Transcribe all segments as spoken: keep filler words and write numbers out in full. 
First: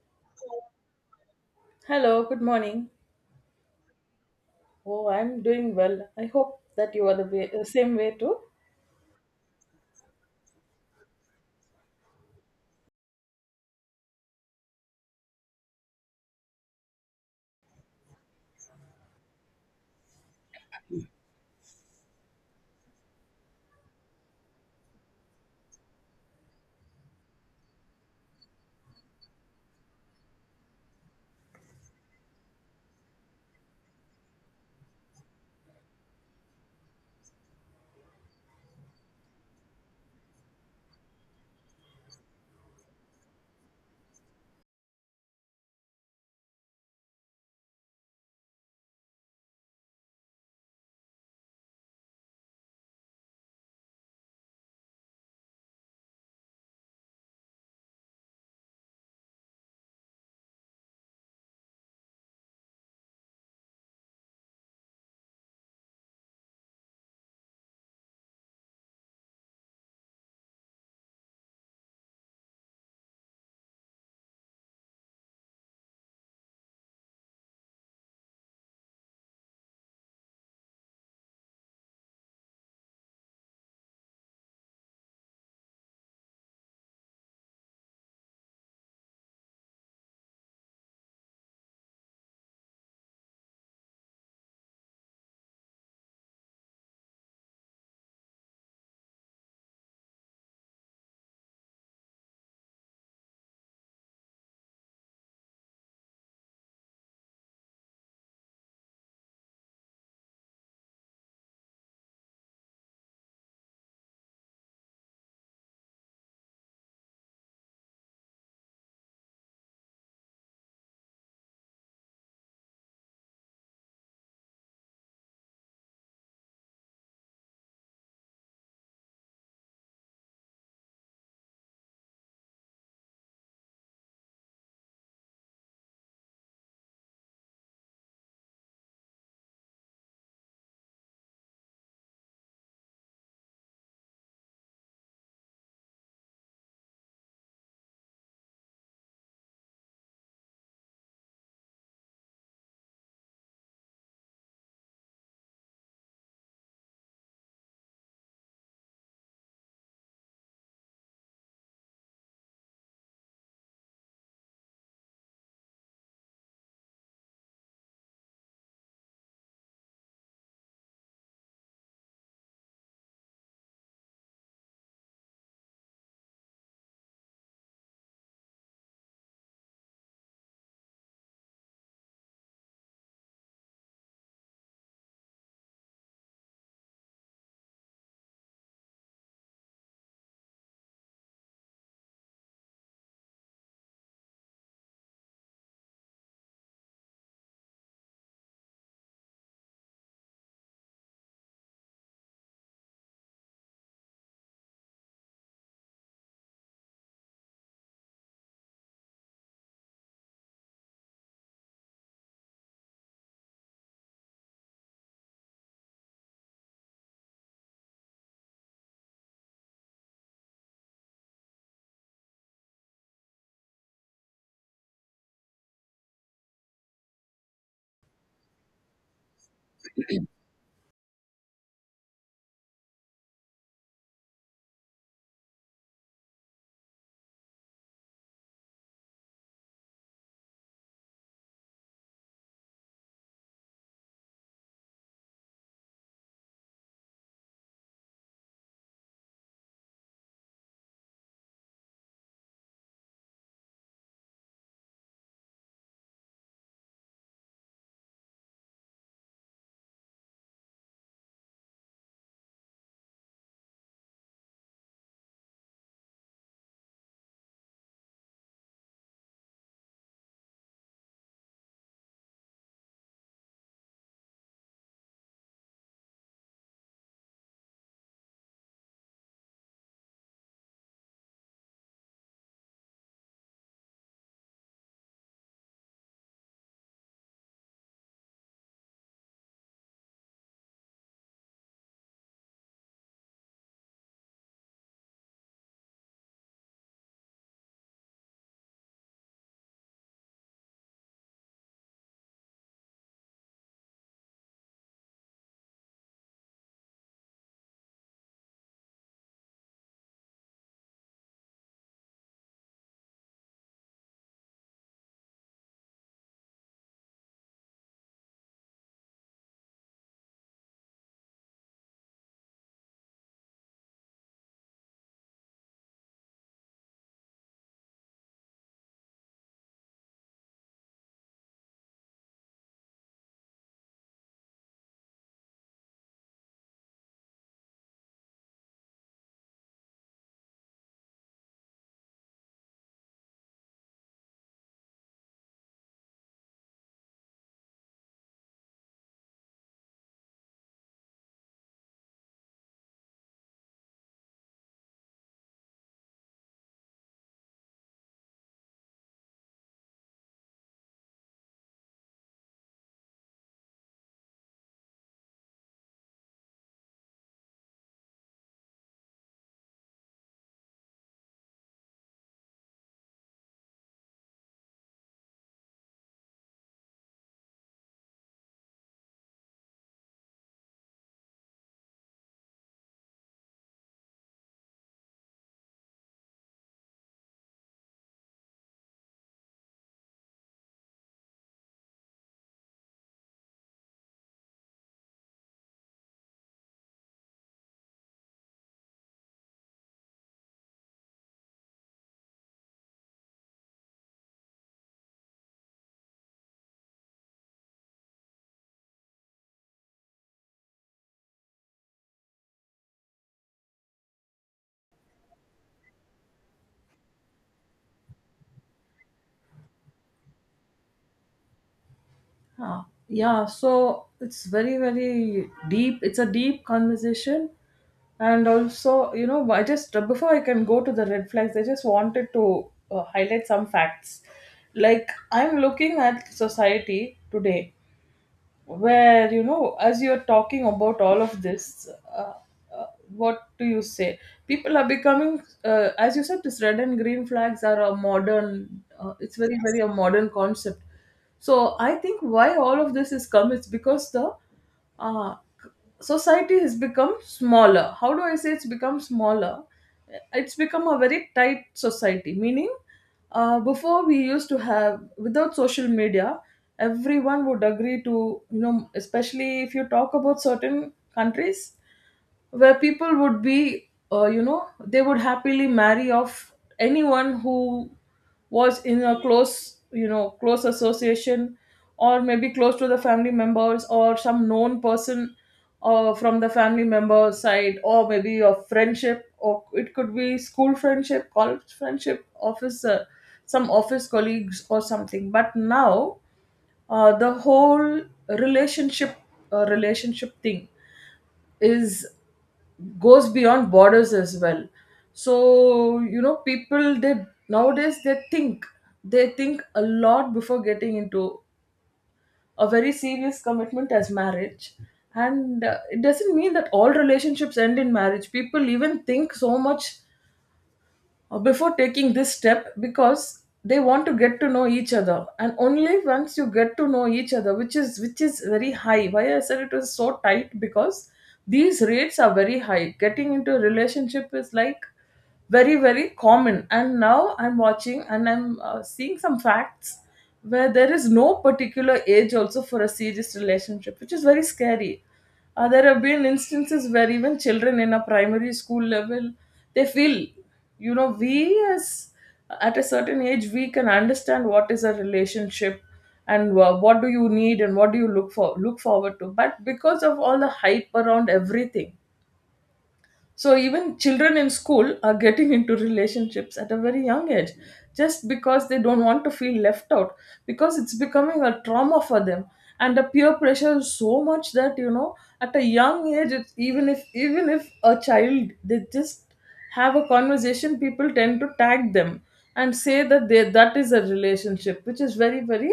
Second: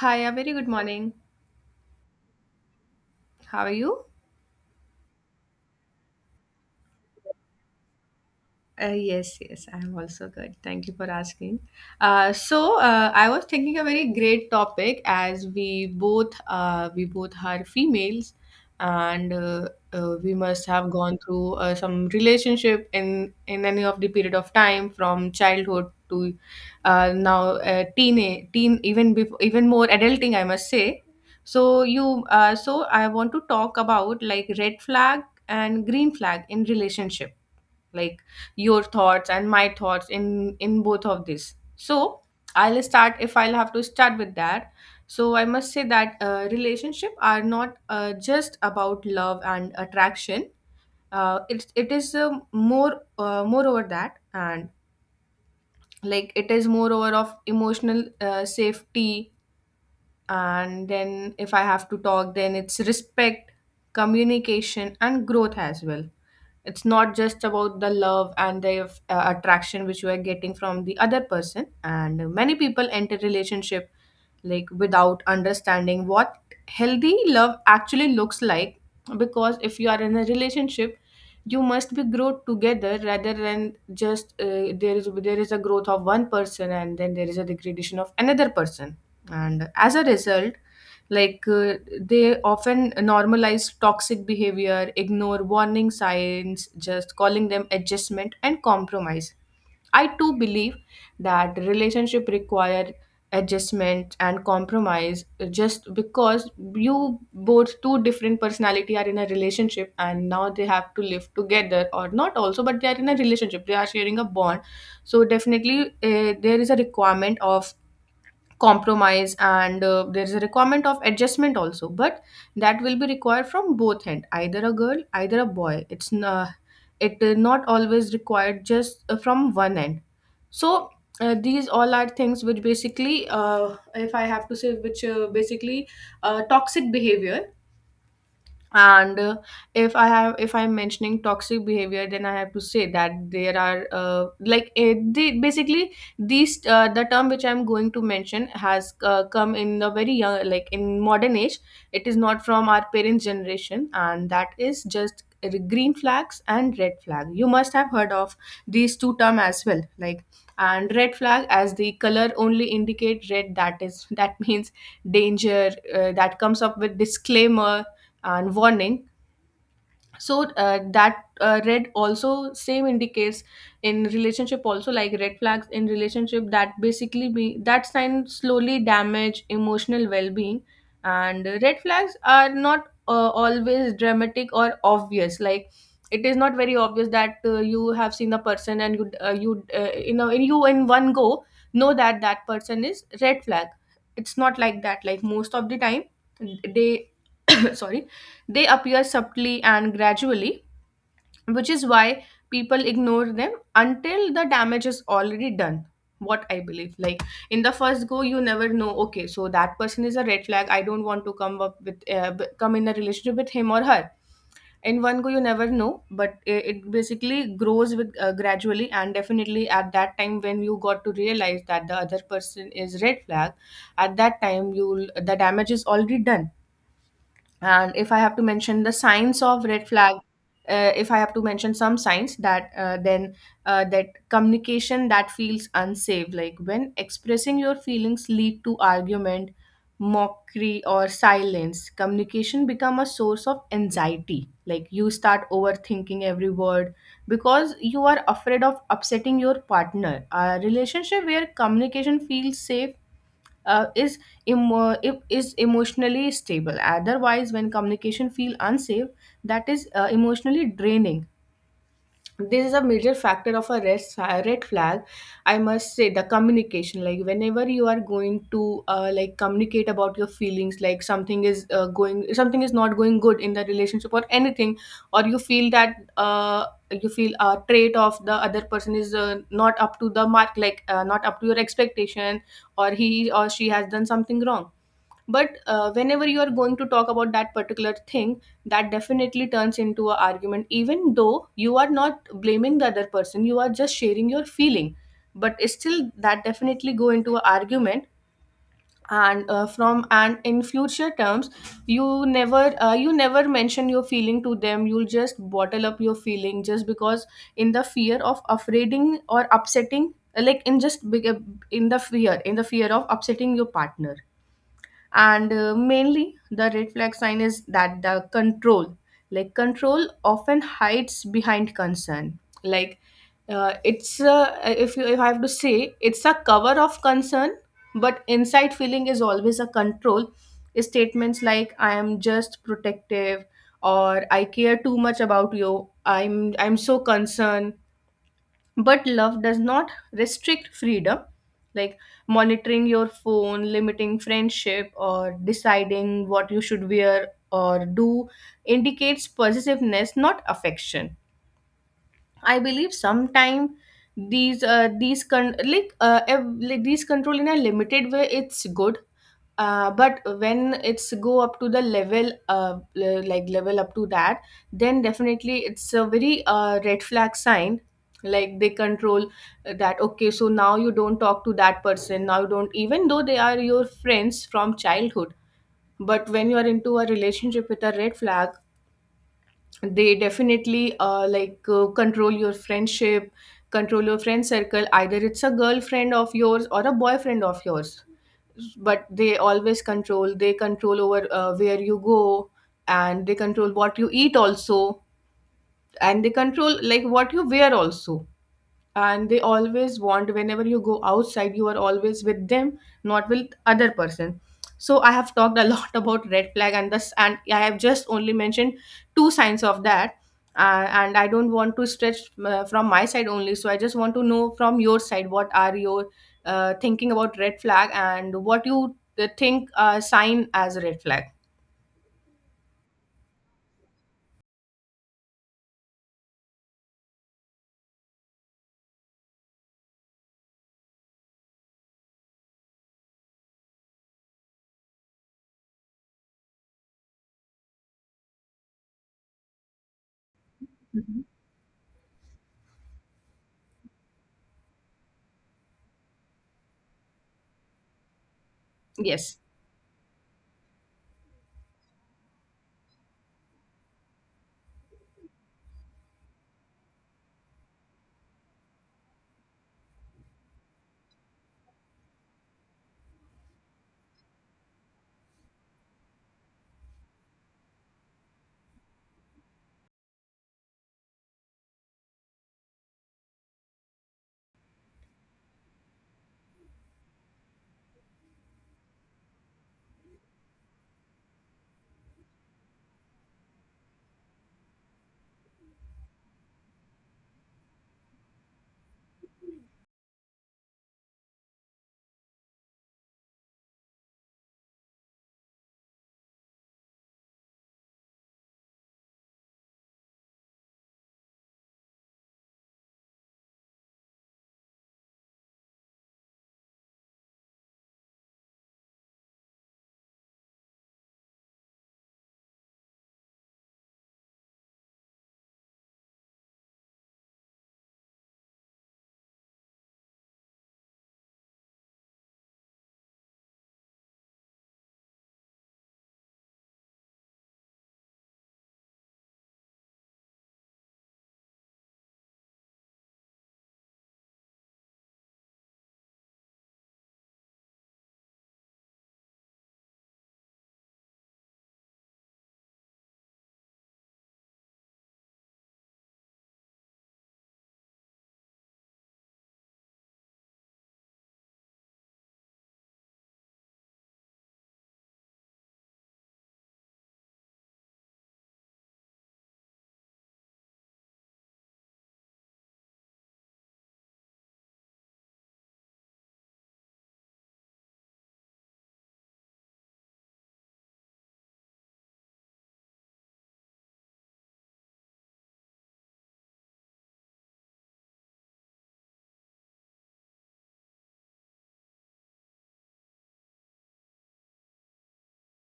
Hi, a very good morning. Hello, good morning. How are you? Oh, I'm doing well. I hope that you are the way, the same way too. Uh, yes, yes, I'm also good. Thank you for asking. Uh, so uh, I was thinking a very great topic, as we both uh, we both are females, and uh, uh, we must have gone through uh, some relationship in in any of the period of time from childhood to uh, now, uh, teen teen even before, even more adulting I must say. So you uh, so I want to talk about like red flag and green flag in relationship, like your thoughts and my thoughts in in both of this. So I'll start, if I'll have to start with that. So I must say that uh, relationship are not uh, just about love and attraction. Uh, it, it is uh, more uh, more over that, and like it is more over of emotional uh, safety. And then if I have to talk, then it's respect, communication and growth as well. It's not just about the love and the uh, attraction which you are getting from the other person, and many people enter relationship like without understanding what healthy love actually looks like. Because if you are in a relationship, you must be grow together rather than just uh, there is there is a growth of one person and then there is a degradation of another person. And as a result, like uh, they often normalize toxic behavior, ignore warning signs, just calling them adjustment and compromise. I too believe that relationship require adjustment and compromise, uh, just because you both two different personality are in a relationship, and now they have to live together or not also, but they are in a relationship, they are sharing a bond. So definitely uh, there is a requirement of compromise, and uh, there's a requirement of adjustment also, but that will be required from both end, either a girl either a boy. It's n- uh, it uh, Not always required just uh, from one end. So uh, these all are things which basically, uh, if I have to say, which uh, basically uh, toxic behavior. And uh, If I have if I'm mentioning toxic behavior, then I have to say that there are uh, like it, the, basically these uh, the term which I'm going to mention has uh, come in a very young, like in modern age. It is not from our parents generation, and that is just green flags and red flag. You must have heard of these two term as well, like. And red flag, as the color only indicate red, that is that means danger, uh, that comes up with disclaimer and warning. So uh, that uh, red also same indicates in relationship also, like red flags in relationship, that basically be that sign slowly damage emotional well-being. And uh, red flags are not uh, always dramatic or obvious. Like, it is not very obvious that uh, you have seen the person and you uh, you uh, you know, in you in one go know that that person is red flag. It's not like that. Like, most of the time they, sorry, they appear subtly and gradually, which is why people ignore them until the damage is already done. What I believe, like, in the first go you never know, okay, so that person is a red flag, I don't want to come up with uh, b- come in a relationship with him or her. In one go you never know, but it, it basically grows with uh, gradually, and definitely at that time when you got to realize that the other person is red flag, at that time you will, the damage is already done. And if I have to mention the signs of red flag, uh, if I have to mention some signs, that uh, then uh, that communication that feels unsafe, like when expressing your feelings lead to argument, mockery or silence, communication become a source of anxiety. Like you start overthinking every word because you are afraid of upsetting your partner. A relationship where communication feels safe uh, is emo- if- is emotionally stable. Otherwise, when communication feel unsafe, that is uh, emotionally draining. This is a major factor of a red, sa- red flag, I must say. The communication, like whenever you are going to uh, like communicate about your feelings, like something is uh, going something is not going good in the relationship or anything, or you feel that uh, you feel a trait of the other person is uh, not up to the mark, like uh, not up to your expectation, or he or she has done something wrong. But uh, whenever you are going to talk about that particular thing, that definitely turns into an argument, even though you are not blaming the other person, you are just sharing your feeling, but still that definitely go into an argument. And uh, from and in future terms, you never uh, you never mention your feeling to them, you'll just bottle up your feeling, just because in the fear of afraiding or upsetting, like in just big in the fear in the fear of upsetting your partner. And uh, mainly the red flag sign is that the control. Like, control often hides behind concern. Like, uh, it's uh, if you if I have to say, it's a cover of concern, but inside feeling is always a control. Statements like "I am just protective" or "I care too much about you, i'm i'm so concerned". But love does not restrict freedom. Like, monitoring your phone, limiting friendship, or deciding what you should wear or do indicates possessiveness, not affection. I believe sometime these uh, these con- like uh, ev- like, these control in a limited way, it's good. Uh, but when it's go up to the level, uh, le- like level up to that, then definitely it's a very uh, red flag sign. Like, they control that, okay, so now you don't talk to that person, now you don't, even though they are your friends from childhood. But when you are into a relationship with a red flag, they definitely uh, like uh, control your friendship, control your friend circle, either it's a girlfriend of yours or a boyfriend of yours. But they always control, they control over uh, where you go, and they control what you eat also, and they control like what you wear also, and they always want, whenever you go outside you are always with them, not with other person. So I have talked a lot about red flag and this, and I have just only mentioned two signs of that. Uh, and I don't want to stretch uh, from my side only, so I just want to know from your side, what are your uh, thinking about red flag and what you uh, think uh, sign as a red flag. Ah, yeah, so it's very, very deep. It's a deep conversation. And also, you know, I just, uh, before I can go to the red flags, I just wanted to uh, highlight some facts. Like, I'm looking at society today where you know as you're talking about all Mhm. of this, uh, uh, what do you say, people are becoming, uh, as you said, this red and green flags are a modern, uh, it's Yes. very, very a modern concept. So I think why all of this has come is because the, uh, society has become smaller. How do I say? It's become smaller. It's become a very tight society, meaning uh, before we used to have, without social media, everyone would agree to, you know, especially if you talk about certain countries where people would be, uh, you know, they would happily marry off anyone who was in a close, you know, close association, or maybe close to the family members or some known person uh, from the family member side, or maybe a friendship, or it could be school friendship, college friendship, office, uh, some office colleagues or something. But now uh, the whole relationship, uh, relationship thing is, goes beyond borders as well. So you know, people, they nowadays, they think they think a lot before getting into a very serious commitment as marriage. And uh, it doesn't mean that all relationships end in marriage. People even think so much uh, before taking this step, because they want to get to know each other, and only once you get to know each other, which is which is very high. Why I said it was so tight, because these rates are very high. Getting into a relationship is like very, very common. And now I'm watching, and I'm uh, seeing some facts where there is no particular age also for a serious relationship, which is very scary. Uh, there have been instances where even children in a primary school level, they feel, you know, we, as at a certain age, we can understand what is a relationship, and wha- what do you need, and what do you look for, look forward to. But because of all the hype around everything, so even children in school are getting into relationships at a very young age, just because they don't want to feel left out, because it's becoming a trauma for them. And the peer pressure is so much that, you know, at a young age, it's, even if even if a child, they just have a conversation, people tend to tag them and say that they, that is a relationship, which is very, very,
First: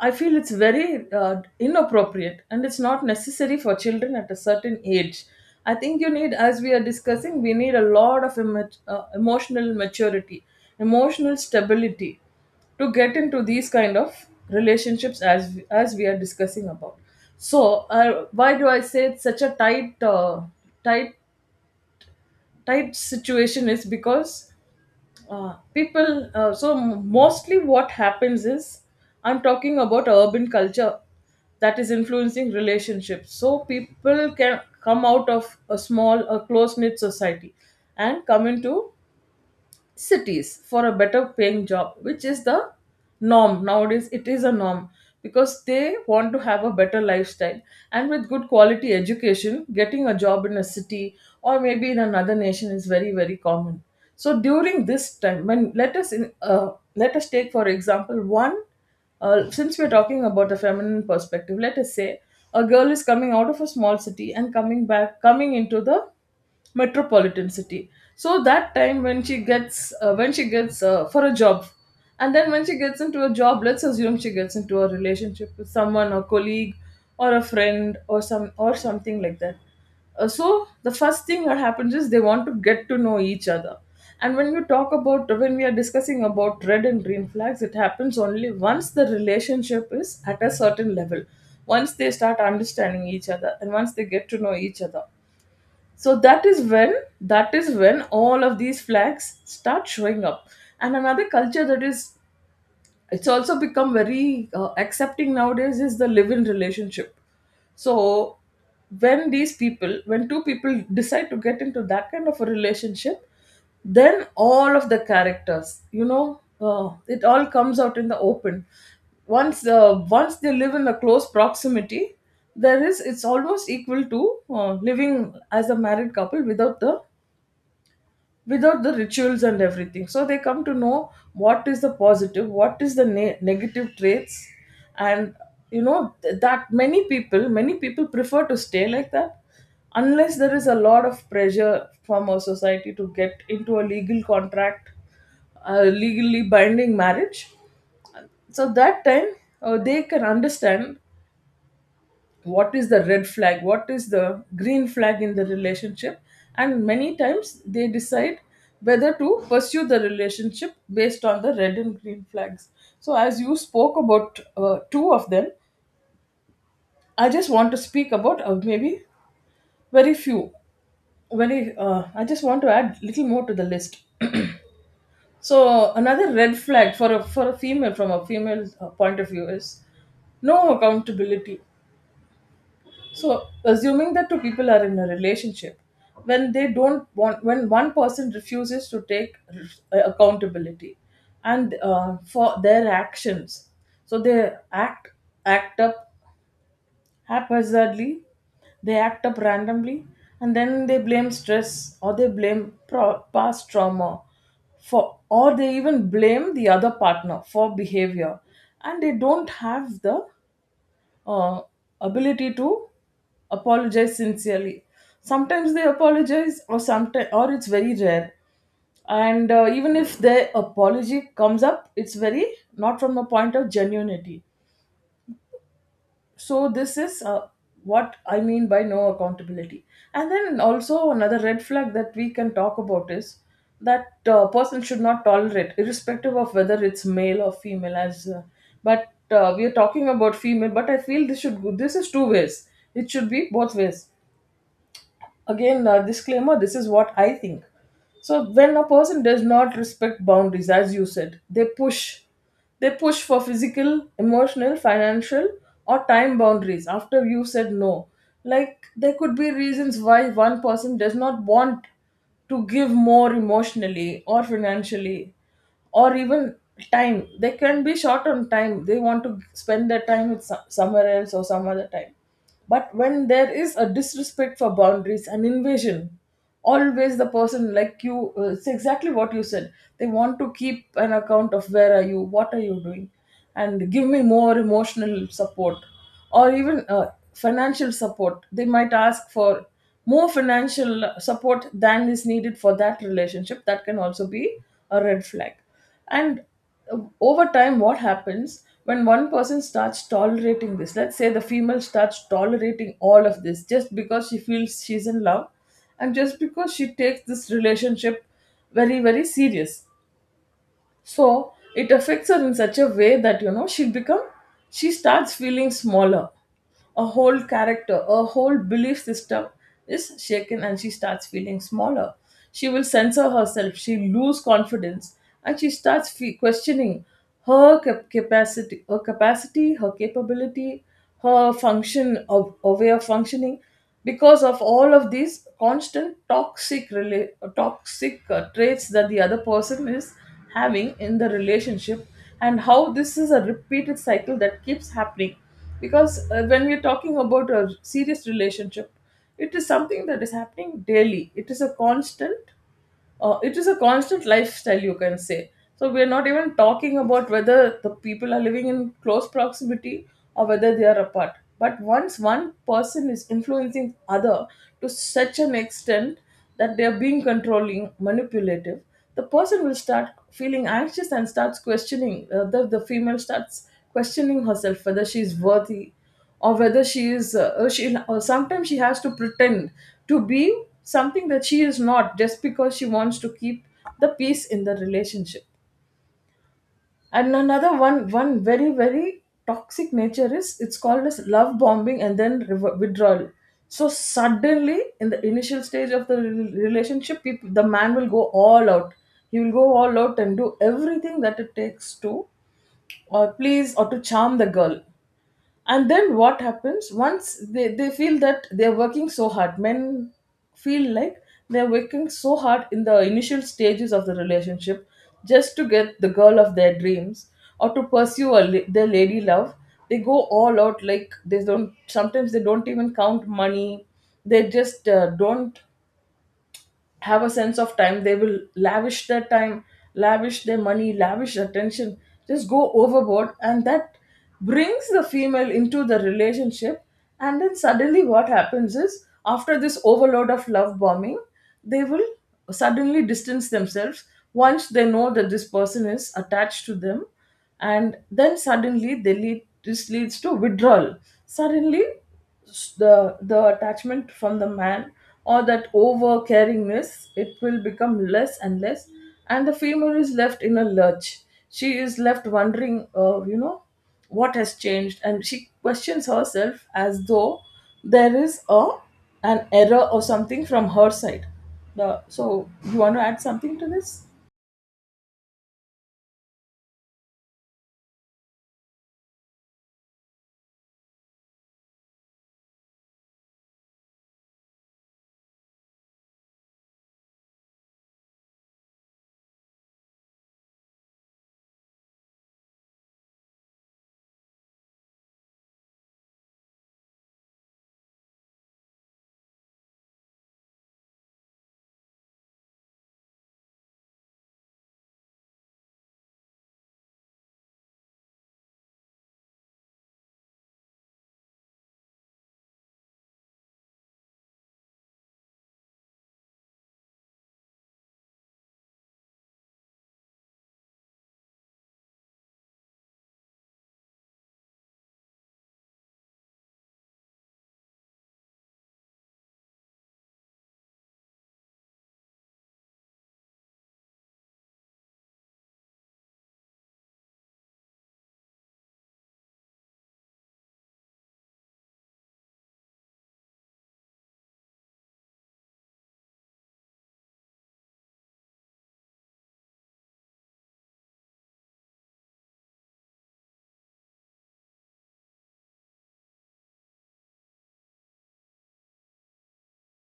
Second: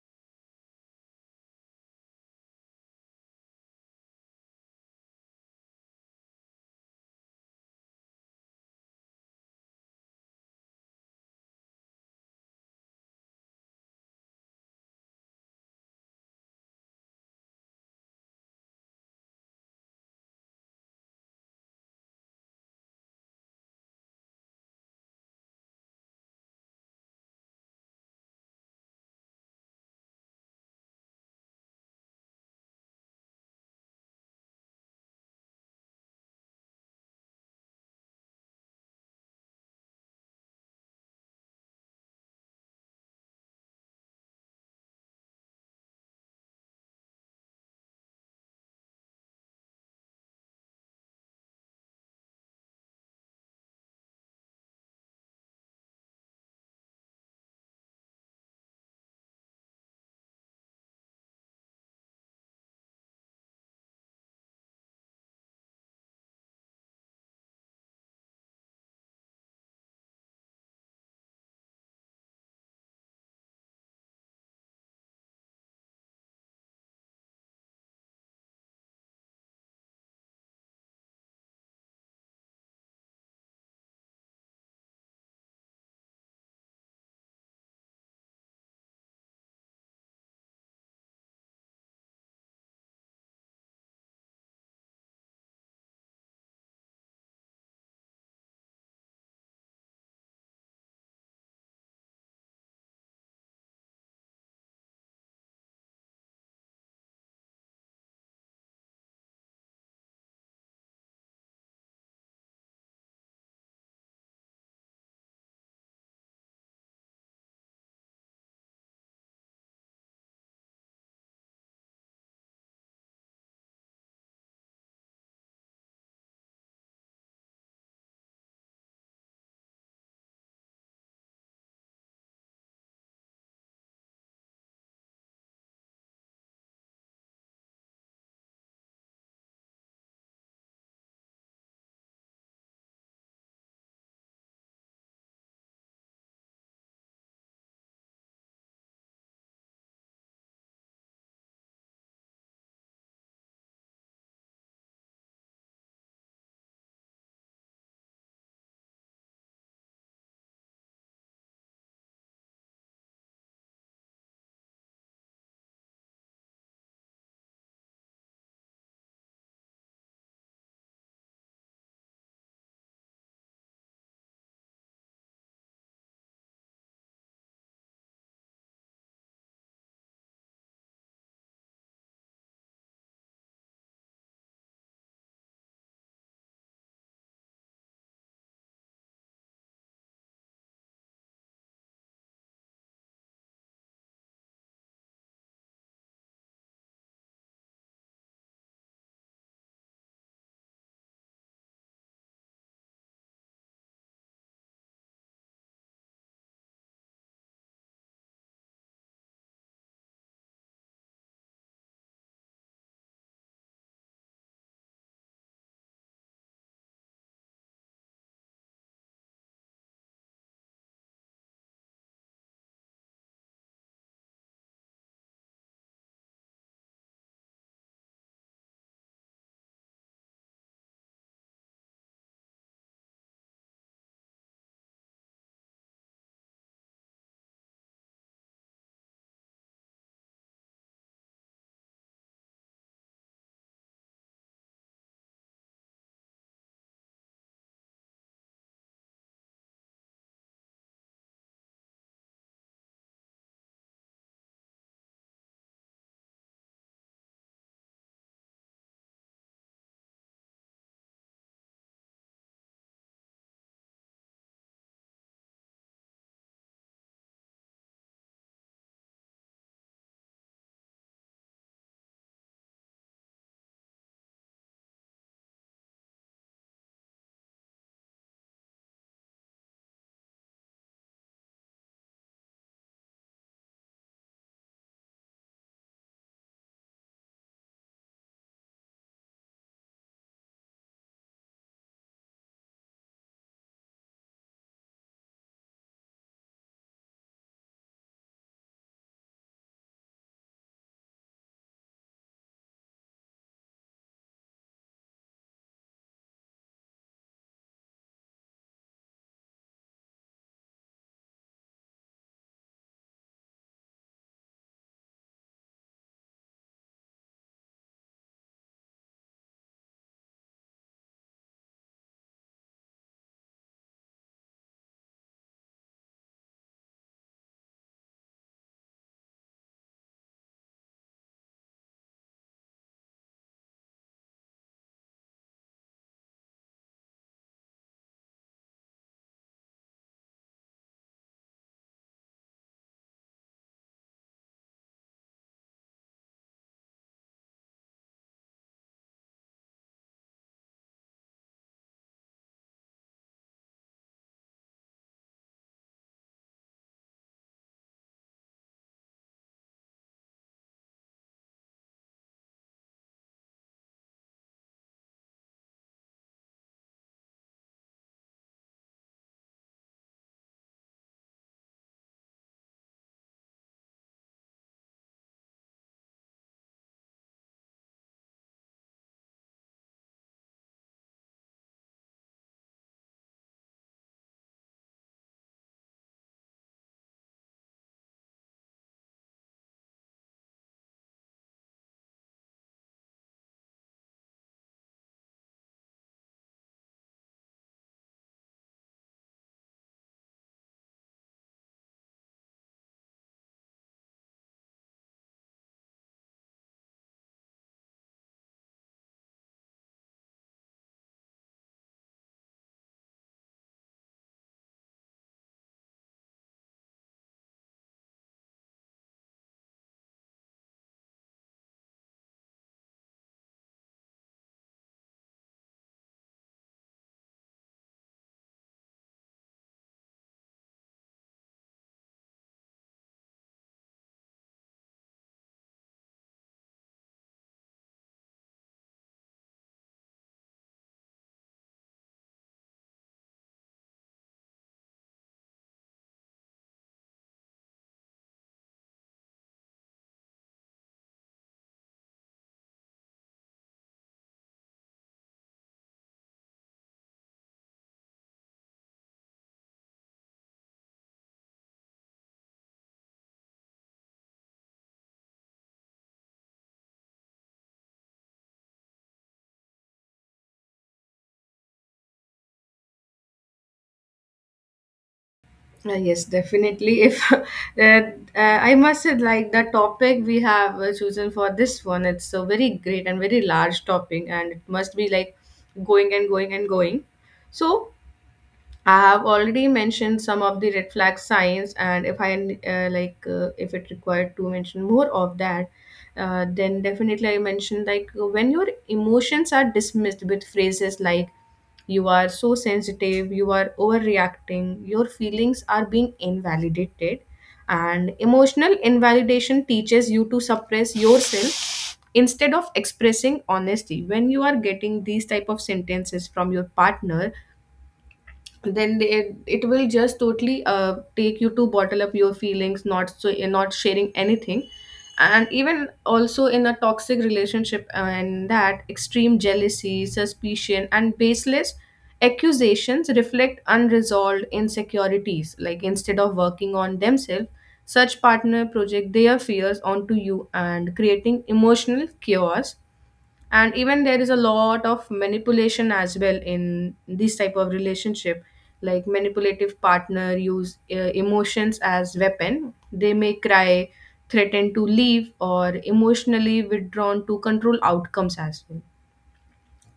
I feel it's very uh, inappropriate, and it's not necessary for children at a certain age. I think you need, as we are discussing, we need a lot of emo- uh, emotional maturity, emotional stability to get into these kind of relationships, as as we are discussing about. So, uh, why do I say it's such a tight, uh, tight, tight situation? Is because uh, people, uh, so mostly what happens is, I'm talking about urban culture that is influencing relationships. So people can come out of a small, a close knit society, and come into cities for a better paying job, which is the norm nowadays. It is a norm, because they want to have a better lifestyle, and with good quality education, getting a job in a city or maybe in another nation is very, very common. So during this time, when let us in, uh, let us take for example one uh, since we're talking about the feminine perspective, let us say a girl is coming out of a small city, and coming back coming into the metropolitan city. So that time when she gets, uh, when she gets uh, for a job, and then when she gets into a job, let's assume she gets into a relationship with someone, a colleague or a friend or some, or something like that. Uh, so the first thing that happens is, they want to get to know each other, and when you talk about, when we are discussing about red and green flags, it happens only once the relationship is at a certain level, once they start understanding each other and once they get to know each other. So that is when, that is when all of these flags start showing up. And another culture that is, it's also become very uh, accepting nowadays, is the live in relationship. So when these people, when two people decide to get into that kind of a relationship, then all of the characters, you know, uh, it all comes out in the open once, uh, once they live in a close proximity. There is, it's almost equal to uh, living as a married couple without the, without the rituals and everything. So they come to know what is the positive, what is the ne- negative traits. And you know, th- that many people, many people prefer to stay like that, unless there is a lot of pressure from our society to get into a legal contract, a legally binding marriage. So that time uh, they can understand what is the red flag, what is the green flag in the relationship. And many times they decide whether to pursue the relationship based on the red and green flags. So as you spoke about uh, two of them, I just want to speak about uh, maybe very few, very uh, I just want to add little more to the list. So another red flag for a for a female, from a female uh, point of view, is no accountability. So, assuming that two people are in a relationship, when they don't want, when one person refuses to take r- accountability and uh, for their actions, so they act act up haphazardly, they act up randomly, and then they blame stress, or they blame pro- past trauma for, or they even blame the other partner for behavior, and they don't have the uh, ability to apologize sincerely. Sometimes they apologize, or sometimes, or it's very rare. And uh, even if their apology comes up, it's very not from a point of genuinity. So this is uh, what I mean by no accountability. And then also, another red flag that we can talk about is that uh, person should not tolerate, irrespective of whether it's male or female, as uh, but uh, we are talking about female, but I feel this should go, this is two ways, it should be both ways. Again, uh, disclaimer, this is what I think. So when a person does not respect boundaries, as you said, they push they push for physical, emotional, financial, or time boundaries after you said no. Like, there could be reasons why one person does not want to give more emotionally or financially, or even time. They can be short on time. They want to spend their time with some, somewhere else or some other time. But when there is a disrespect for boundaries, an invasion, always the person, like you, uh, it's exactly what you said, they want to keep an account of where are you, what are you doing, and give me more emotional support, or even uh, financial support, they might ask for more financial support than is needed for that relationship. That can also be a red flag. And uh, over time, what happens when one person starts tolerating this, let's say the female starts tolerating all of this just because she feels she's in love, and just because she takes this relationship very, very serious. So it affects her in such a way that, you know, she become, she starts feeling smaller. A whole character, a whole belief system is shaken, and she starts feeling smaller. She will censor herself, she lose confidence and she starts fe- questioning her cap- capacity, her capacity, her capability, her function of her way of functioning because of all of these constant toxic rela- toxic uh, traits that the other person is having in the relationship, and how this is a repeated cycle that keeps happening. Because uh, when we're talking about a serious relationship, it is something that is happening daily. It is a constant, uh, it is a constant lifestyle, you can say. So we are not even talking about whether the people are living in close proximity or whether they are apart, but once one person is influencing other to such an extent that they are being controlling, manipulative, the person will start feeling anxious and starts questioning, uh, the, the female starts questioning herself whether she is worthy or whether she is uh, uh, she, or sometimes she has to pretend to be something that she is not, just because she wants to keep the peace in the relationship. And another one one very, very toxic nature is, it's called as love bombing and then rever- withdrawal. So suddenly in the initial stage of the rel- relationship, people, the man will go all out. He will go all out and do everything that it takes to, or please, or to charm the girl. And then what happens, once they, they feel that they're working so hard, men feel like they're working so hard in the initial stages of the relationship just to get the girl of their dreams or to pursue a, la- their lady love. They go all out, like they don't, sometimes they don't even count money. They just uh, don't have a sense of time. They will lavish their time, lavish their money, lavish attention, just go overboard, and that brings the female into the relationship. And then suddenly what happens is, after this overload of love bombing, they will suddenly distance themselves once they know that this person is attached to them. And then suddenly they lead this leads to withdrawal. Suddenly, s- the the attachment from the man or that over caringness, it will become less and less, and the female is left in a lurch. She is left wondering, uh, you know, what has changed, and she questions herself as though there is a, an error or something from her side. The so You want to add something to this? Uh, yes, definitely. If uh, uh, I must say, like the topic we have uh, chosen for this one, it's a very great and very large topic, and it must be like going and going and going. So I have already mentioned some of the red flag signs, and if I uh, like, uh, if it required to mention more of that, uh, then definitely I mentioned, like when your emotions are dismissed with phrases like "you are so sensitive", "you are overreacting", "your feelings are being invalidated", and emotional invalidation teaches you to suppress yourself instead of expressing honesty. When you are getting these type of sentences from your partner, then they, it, it will just totally uh, take you to bottle up your feelings, not so not sharing anything. And even also in a toxic relationship, uh, and that extreme jealousy, suspicion and baseless accusations reflect unresolved insecurities. Like, instead of working on themselves, such partner project their fears onto you and creating emotional chaos. And even there is a lot of manipulation as well in this type of relationship. Like, manipulative partner use uh, emotions as weapon, they may cry, threaten to leave, or emotionally withdrawn to control outcomes as well.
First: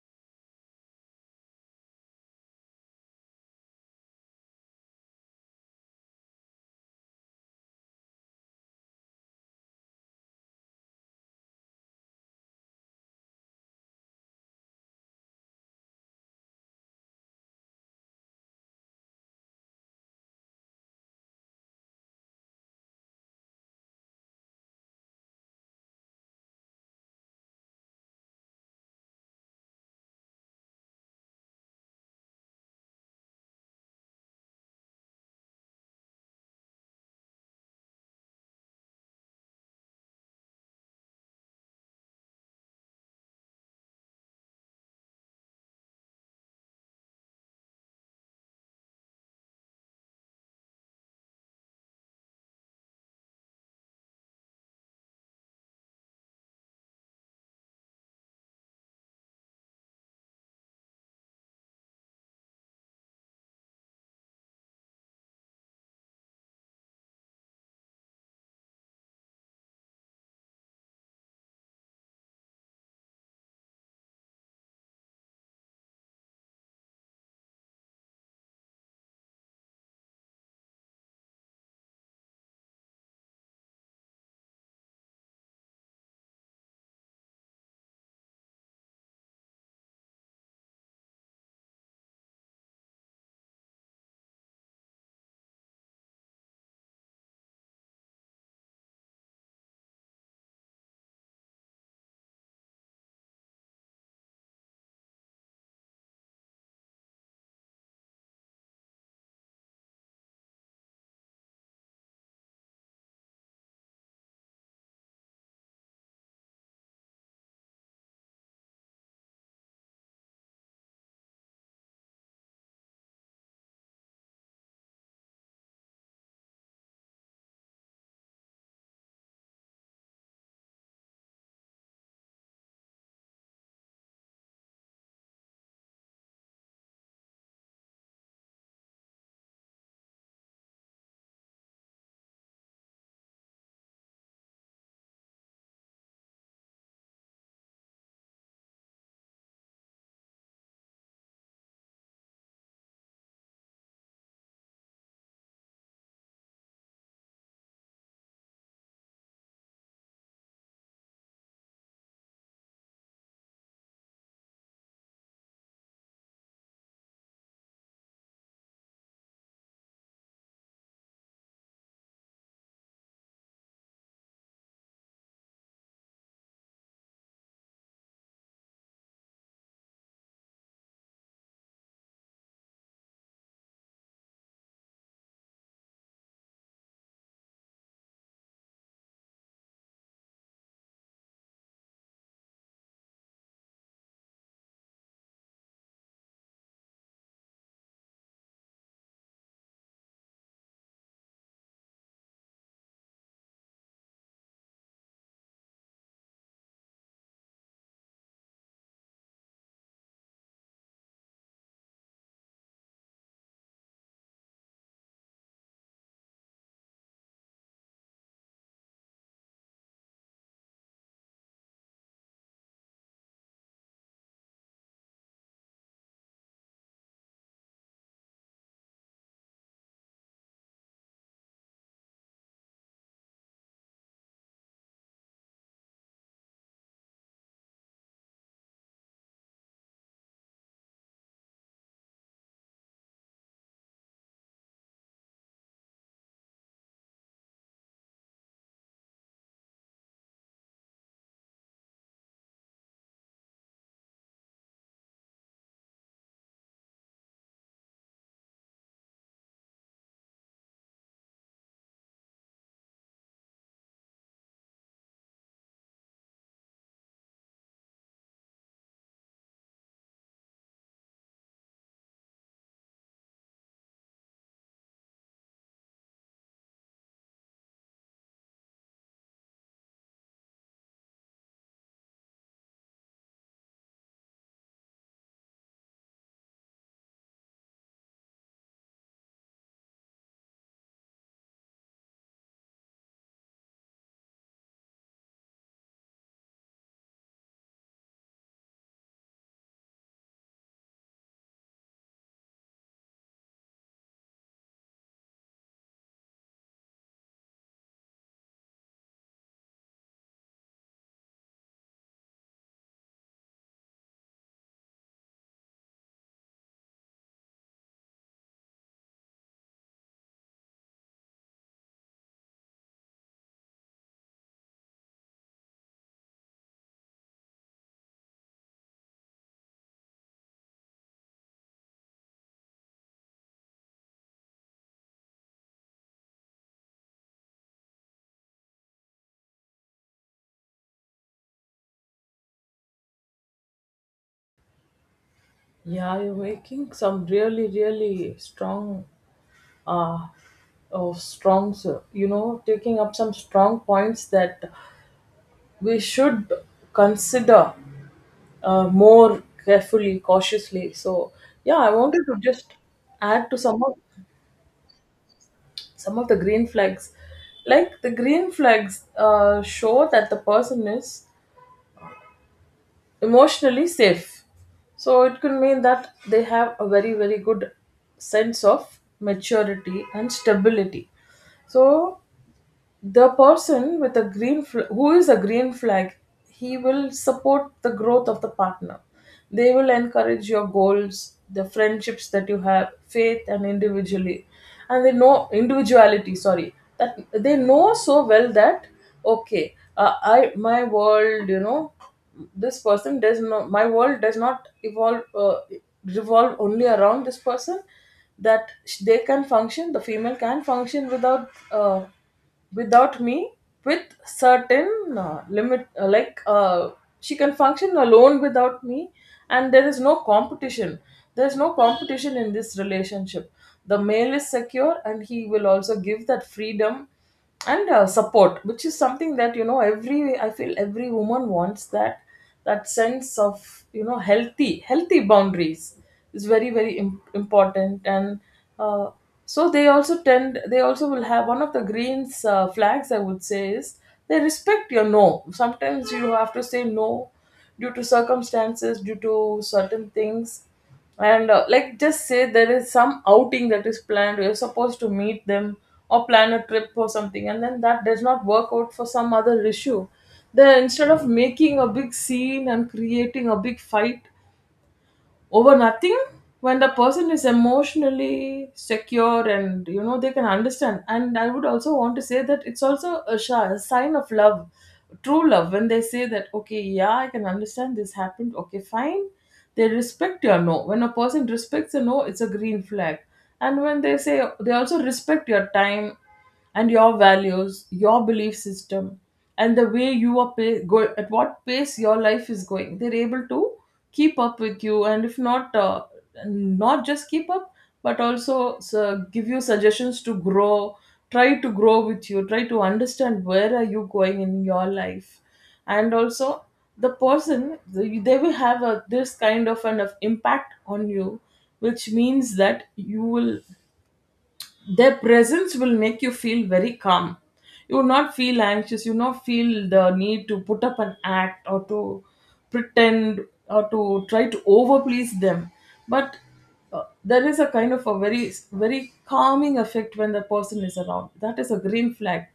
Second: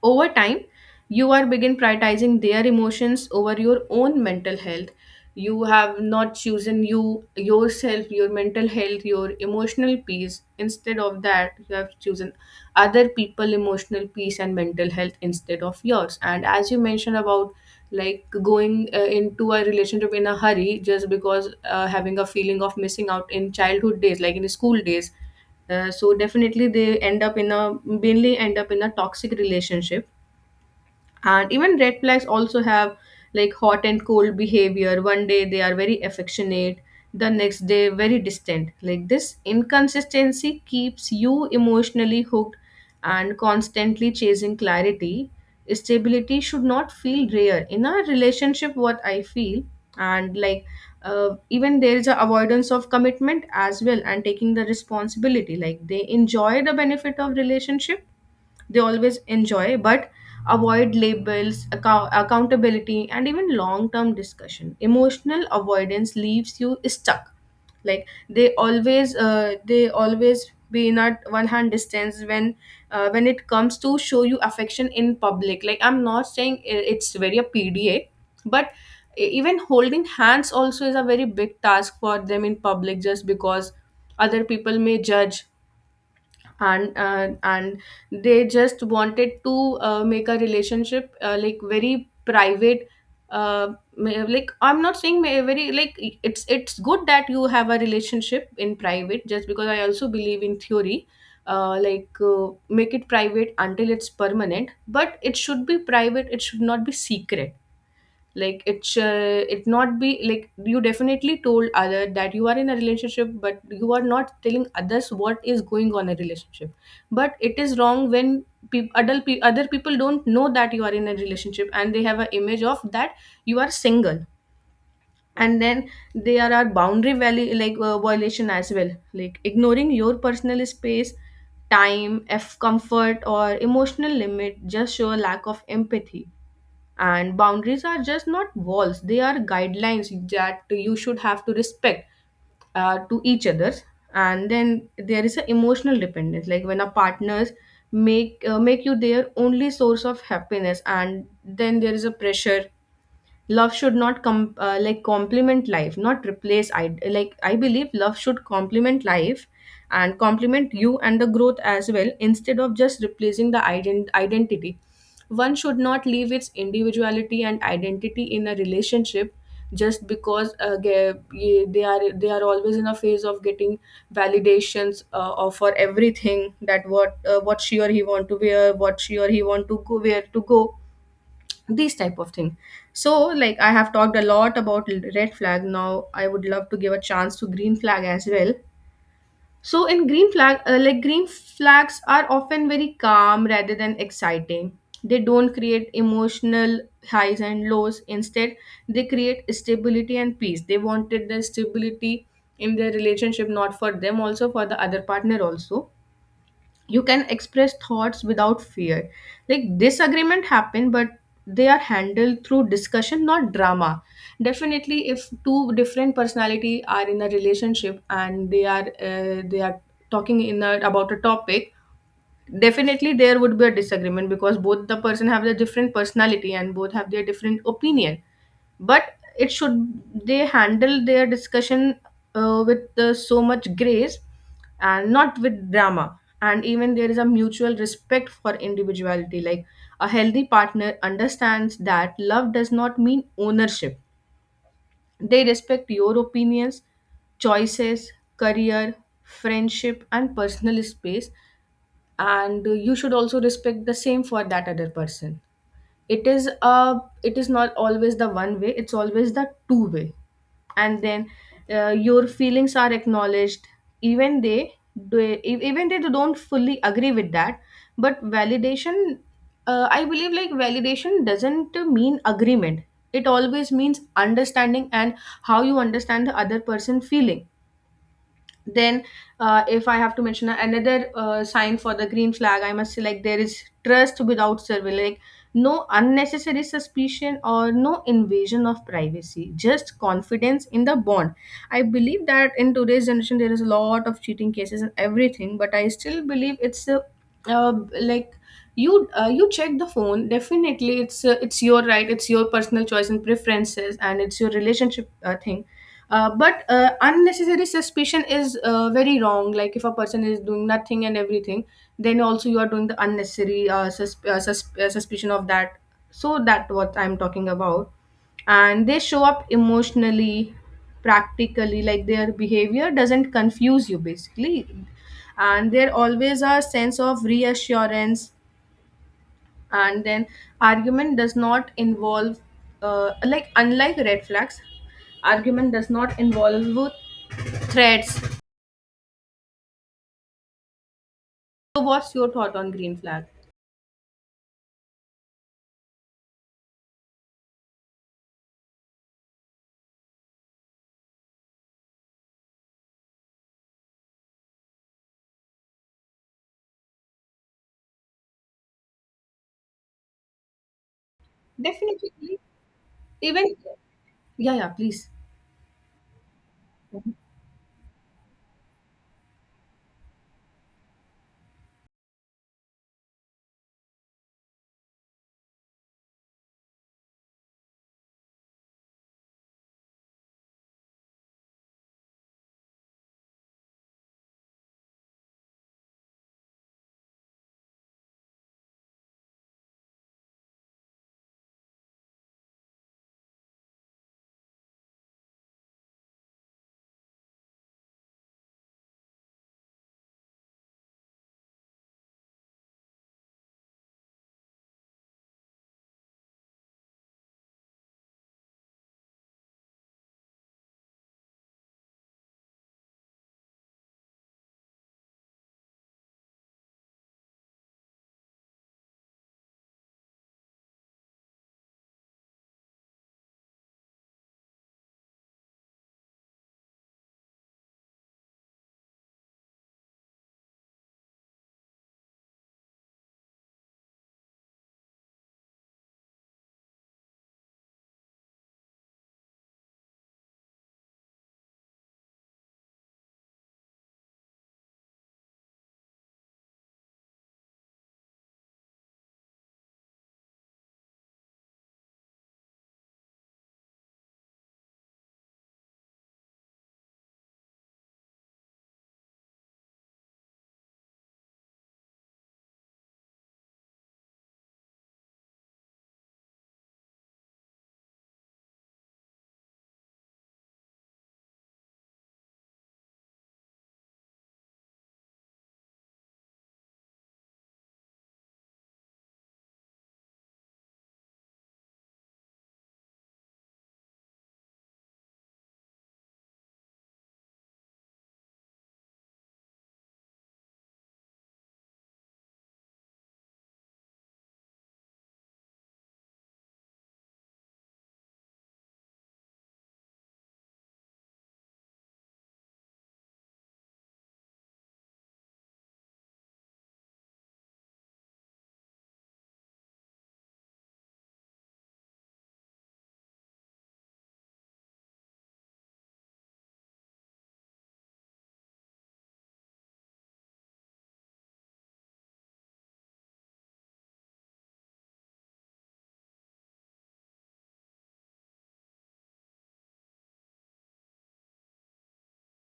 Over time, you are begin prioritizing their emotions over your own mental health. You have not chosen you yourself, your mental health, your emotional peace. Instead of that, you have chosen other people emotional peace and mental health instead of yours. And as you mentioned about like going uh, into a relationship in a hurry just because uh, having a feeling of missing out in childhood days, like in school days. Uh, so definitely they end up in a mainly end up in a toxic relationship. And even red flags also have like hot and cold behavior. One day they are very affectionate, the next day very distant. Like this inconsistency keeps you emotionally hooked and constantly chasing clarity. Stability should not feel rare in a relationship, what I feel. And like uh, even there is a avoidance of commitment as well and taking the responsibility. Like they enjoy the benefit of relationship, they always enjoy, but avoid labels, accou- accountability, and even long term discussion. Emotional avoidance leaves you stuck. Like they always uh, they always be in at one hand distance when uh, when it comes to show you affection in public. Like I'm not saying i- it's very a pda, but e- even holding hands also is a very big task for them in public, just because other people may judge. And uh, and they just wanted to uh, make a relationship uh, like very private. uh, ma- like I'm not saying ma- very like it's it's good that you have a relationship in private, just because I also believe in theory, uh, like uh, make it private until it's permanent. But it should be private, it should not be secret. Like it sh- it not be like you definitely told other that you are in a relationship, but you are not telling others what is going on in a relationship. But it is wrong when peop adult pe- other people don't know that you are in a relationship and they have an image of that you are single. And then there are boundary value like uh, violation as well, like ignoring your personal space, time, f comfort or emotional limit just show a lack of empathy. And boundaries are just not walls, they are guidelines that you should have to respect uh, to each other. And then there is an emotional dependence, like when a partners make uh, make you their only source of happiness, and then there is a pressure. Love should not com- uh, like complement life not replace. i like I believe love should complement life and complement you and the growth as well, instead of just replacing the ident- identity. One should not leave its individuality and identity in a relationship, just because uh, ge- ye- they are they are always in a phase of getting validations uh, of for everything that what uh, what she or he want to wear, what she or he want to go, where to go, these type of thing. So like I have talked a lot about l- red flag, now I would love to give a chance to green flag as well. So in green flag, uh, like green flags are often very calm rather than exciting. They don't create emotional highs and lows, instead they create stability and peace. They wanted the stability in their relationship, not for them, also for the other partner also. You can express thoughts without fear, like disagreement happen, but they are handled through discussion not drama. Definitely if two different personality are in a relationship and they are uh, they are talking in a, about a topic, definitely there would be a disagreement because both the person have their different personality and both have their different opinion. But it should, they handle their discussion uh, with uh, so much grace and not with drama. And even there is a mutual respect for individuality, like a healthy partner understands that love does not mean ownership. They respect your opinions, choices, career, friendship and personal space. And uh, you should also respect the same for that other person. It is a. It is not always the one way, it's always the two way. And then uh, your feelings are acknowledged, even they do e- even they don't fully agree with that, but validation, uh, I believe like validation doesn't mean agreement, it always means understanding and how you understand the other person feeling. Then uh, if I have to mention another uh, sign for the green flag, I must say like there is trust without surveillance, like no unnecessary suspicion or no invasion of privacy, just confidence in the bond. I believe that in today's generation there is a lot of cheating cases and everything, but I still believe it's a, uh, like you uh, you check the phone definitely, it's uh, it's your right, it's your personal choice and preferences and it's your relationship uh, thing. Uh, but uh, unnecessary suspicion is uh, very wrong. Like if a person is doing nothing and everything, then also you are doing the unnecessary uh, susp- uh, susp- uh, suspicion of that. So that what I'm talking about. And they show up emotionally, practically, like their behavior doesn't confuse you basically. And there always a sense of reassurance. And then argument does not involve, uh, like unlike red flags, argument does not involve threats. So what's your thought on green flag? Yeah, you're making some really, really strong, uh, oh, strong, so- you know, taking up some strong points that we should consider uh, more carefully, cautiously. So, yeah, I wanted to Definitely. just add Even. to some of Yeah, yeah, please. some of the green flags. Like the green flags uh, show that the person is emotionally safe. So it could mean that they have a very, very good sense of maturity and stability. So the person with a green fl- who is a green flag, he will support the growth of the partner. They will encourage your goals, the friendships that you have, faith and individually, and they know, individuality, sorry, that they know so well that okay, uh, I, my world you know this person does not my world does not evolve uh, revolve only around this person. That sh- they can function, the female can function without uh, without me, with certain uh, limit, uh, like uh, she can function alone without me. And there is no competition, there is no competition in this relationship. The male is secure and he will also give that freedom and uh, support, which is something that, you know, every, I feel every woman wants that, that sense of, you know, healthy, healthy boundaries is very, very im- important. And uh, so they also tend, they also will have, one of the greens uh, flags I would say is, they respect your no. Sometimes you have to say no due to circumstances, due to certain things. And uh, like, just say there is some outing that is planned, you're supposed to meet them, or plan a trip or something, and then that does not work out for some other issue, then instead of making a big scene and creating a big fight over nothing, when the person is emotionally secure, and you know, they can understand. And I would also want to say that it's also a, sh- a sign of love, true love, when they say that okay, yeah, I can understand this happened, okay, fine. They respect your no. When a person respects a no, it's a green flag. And when they say, they also respect your time and your values, your belief system, and the way you are, pa- go at what pace your life is going. They're able to keep up with you, and if not, uh, not just keep up, but also so, give you suggestions to grow. Try to grow with you. Try to understand where are you going in your life, and also the person, the- they will have a, this kind of an of impact on you, which means that you will, their presence will make you feel very calm. You will not feel anxious. You will not feel the need to put up an act or to pretend or to try to overplease them. But uh, there is a kind of a very, very calming effect when the person is around. That is a green flag.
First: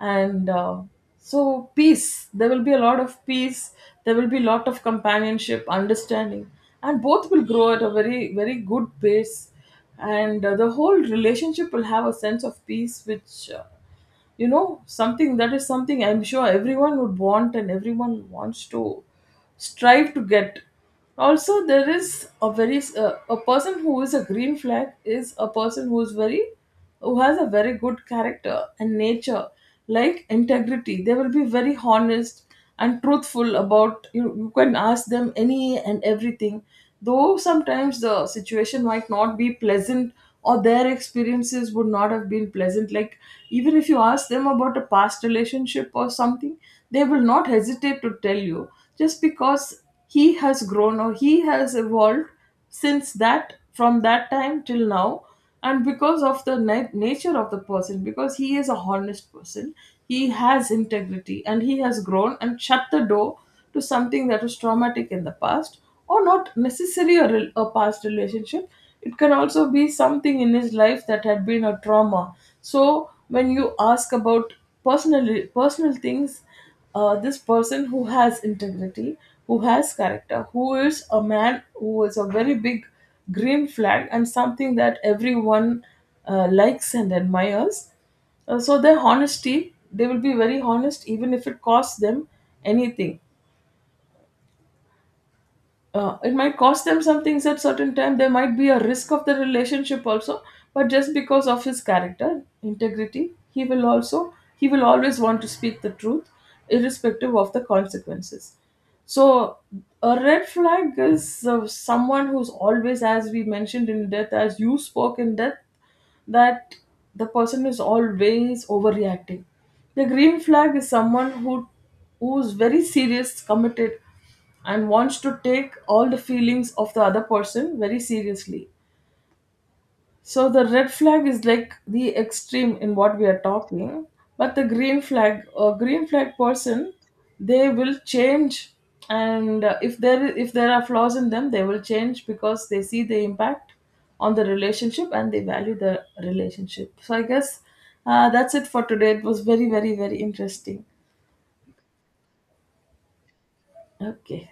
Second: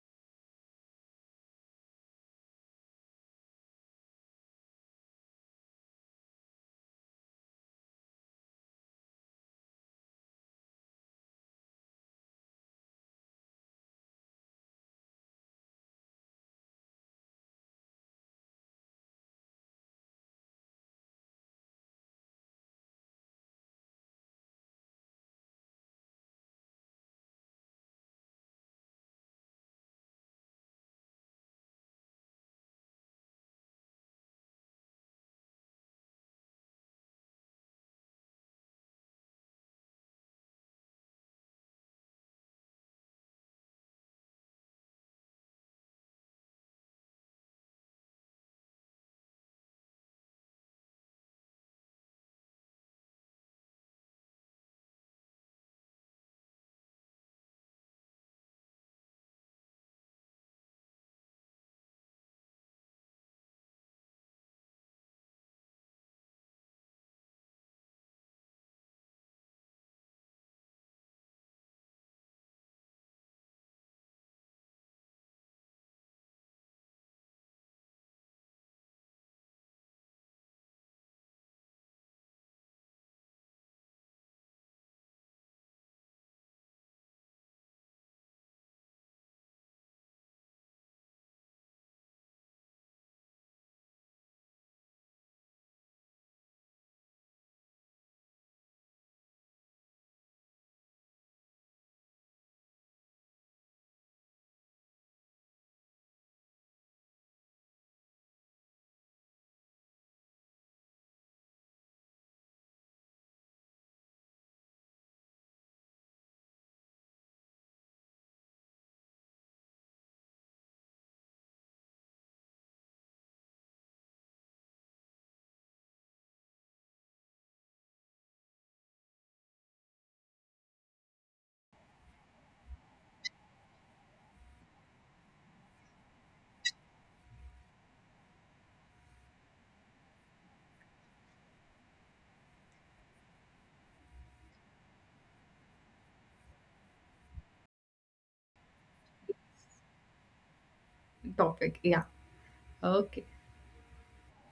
And uh, so peace, there will be a lot of peace, there will be a lot of companionship, understanding, and both will grow at a very, very good pace. And uh, the whole relationship will have a sense of peace, which, uh, you know, something that is something I'm sure everyone would want and everyone wants to strive to get. Also, there is a very uh, a person who is a green flag is a person who is very, who has a very good character and nature, like integrity. They will be very honest and truthful about you. You can ask them any and everything, though sometimes the situation might not be pleasant, or their experiences would not have been pleasant. Like, even if you ask them about a past relationship or something, they will not hesitate to tell you, just because he has grown or he has evolved since that, from that time till now, and because of the na- nature of the person, because he is a honest person, he has integrity, and he has grown and shut the door to something that was traumatic in the past, or not necessarily a, rel- a past relationship. It can also be something in his life that had been a trauma. So when you ask about personal personal things, uh, this person who has integrity, who has character, who is a man, who is a very big green flag, and something that everyone uh, likes and admires. Uh, so their honesty, they will be very honest even if it costs them anything. Uh, it might cost them some things, at certain time there might be a risk of the relationship also, but just because of his character, integrity, he will also, he will always want to speak the truth irrespective of the consequences. So a red flag is uh, someone who's always, as we mentioned in death, as you spoke in death, that the person is always overreacting. The green flag is someone who, who's very serious, committed, and wants to take all the feelings of the other person very seriously. So the red flag is like the extreme in what we are talking, but the green flag, a green flag person, they will change, and uh, if there if there are flaws in them, they will change because they see the impact on the relationship and they value the relationship. So I guess uh, that's it for today. It was very, very, very interesting. Topic, yeah. Okay. Okay.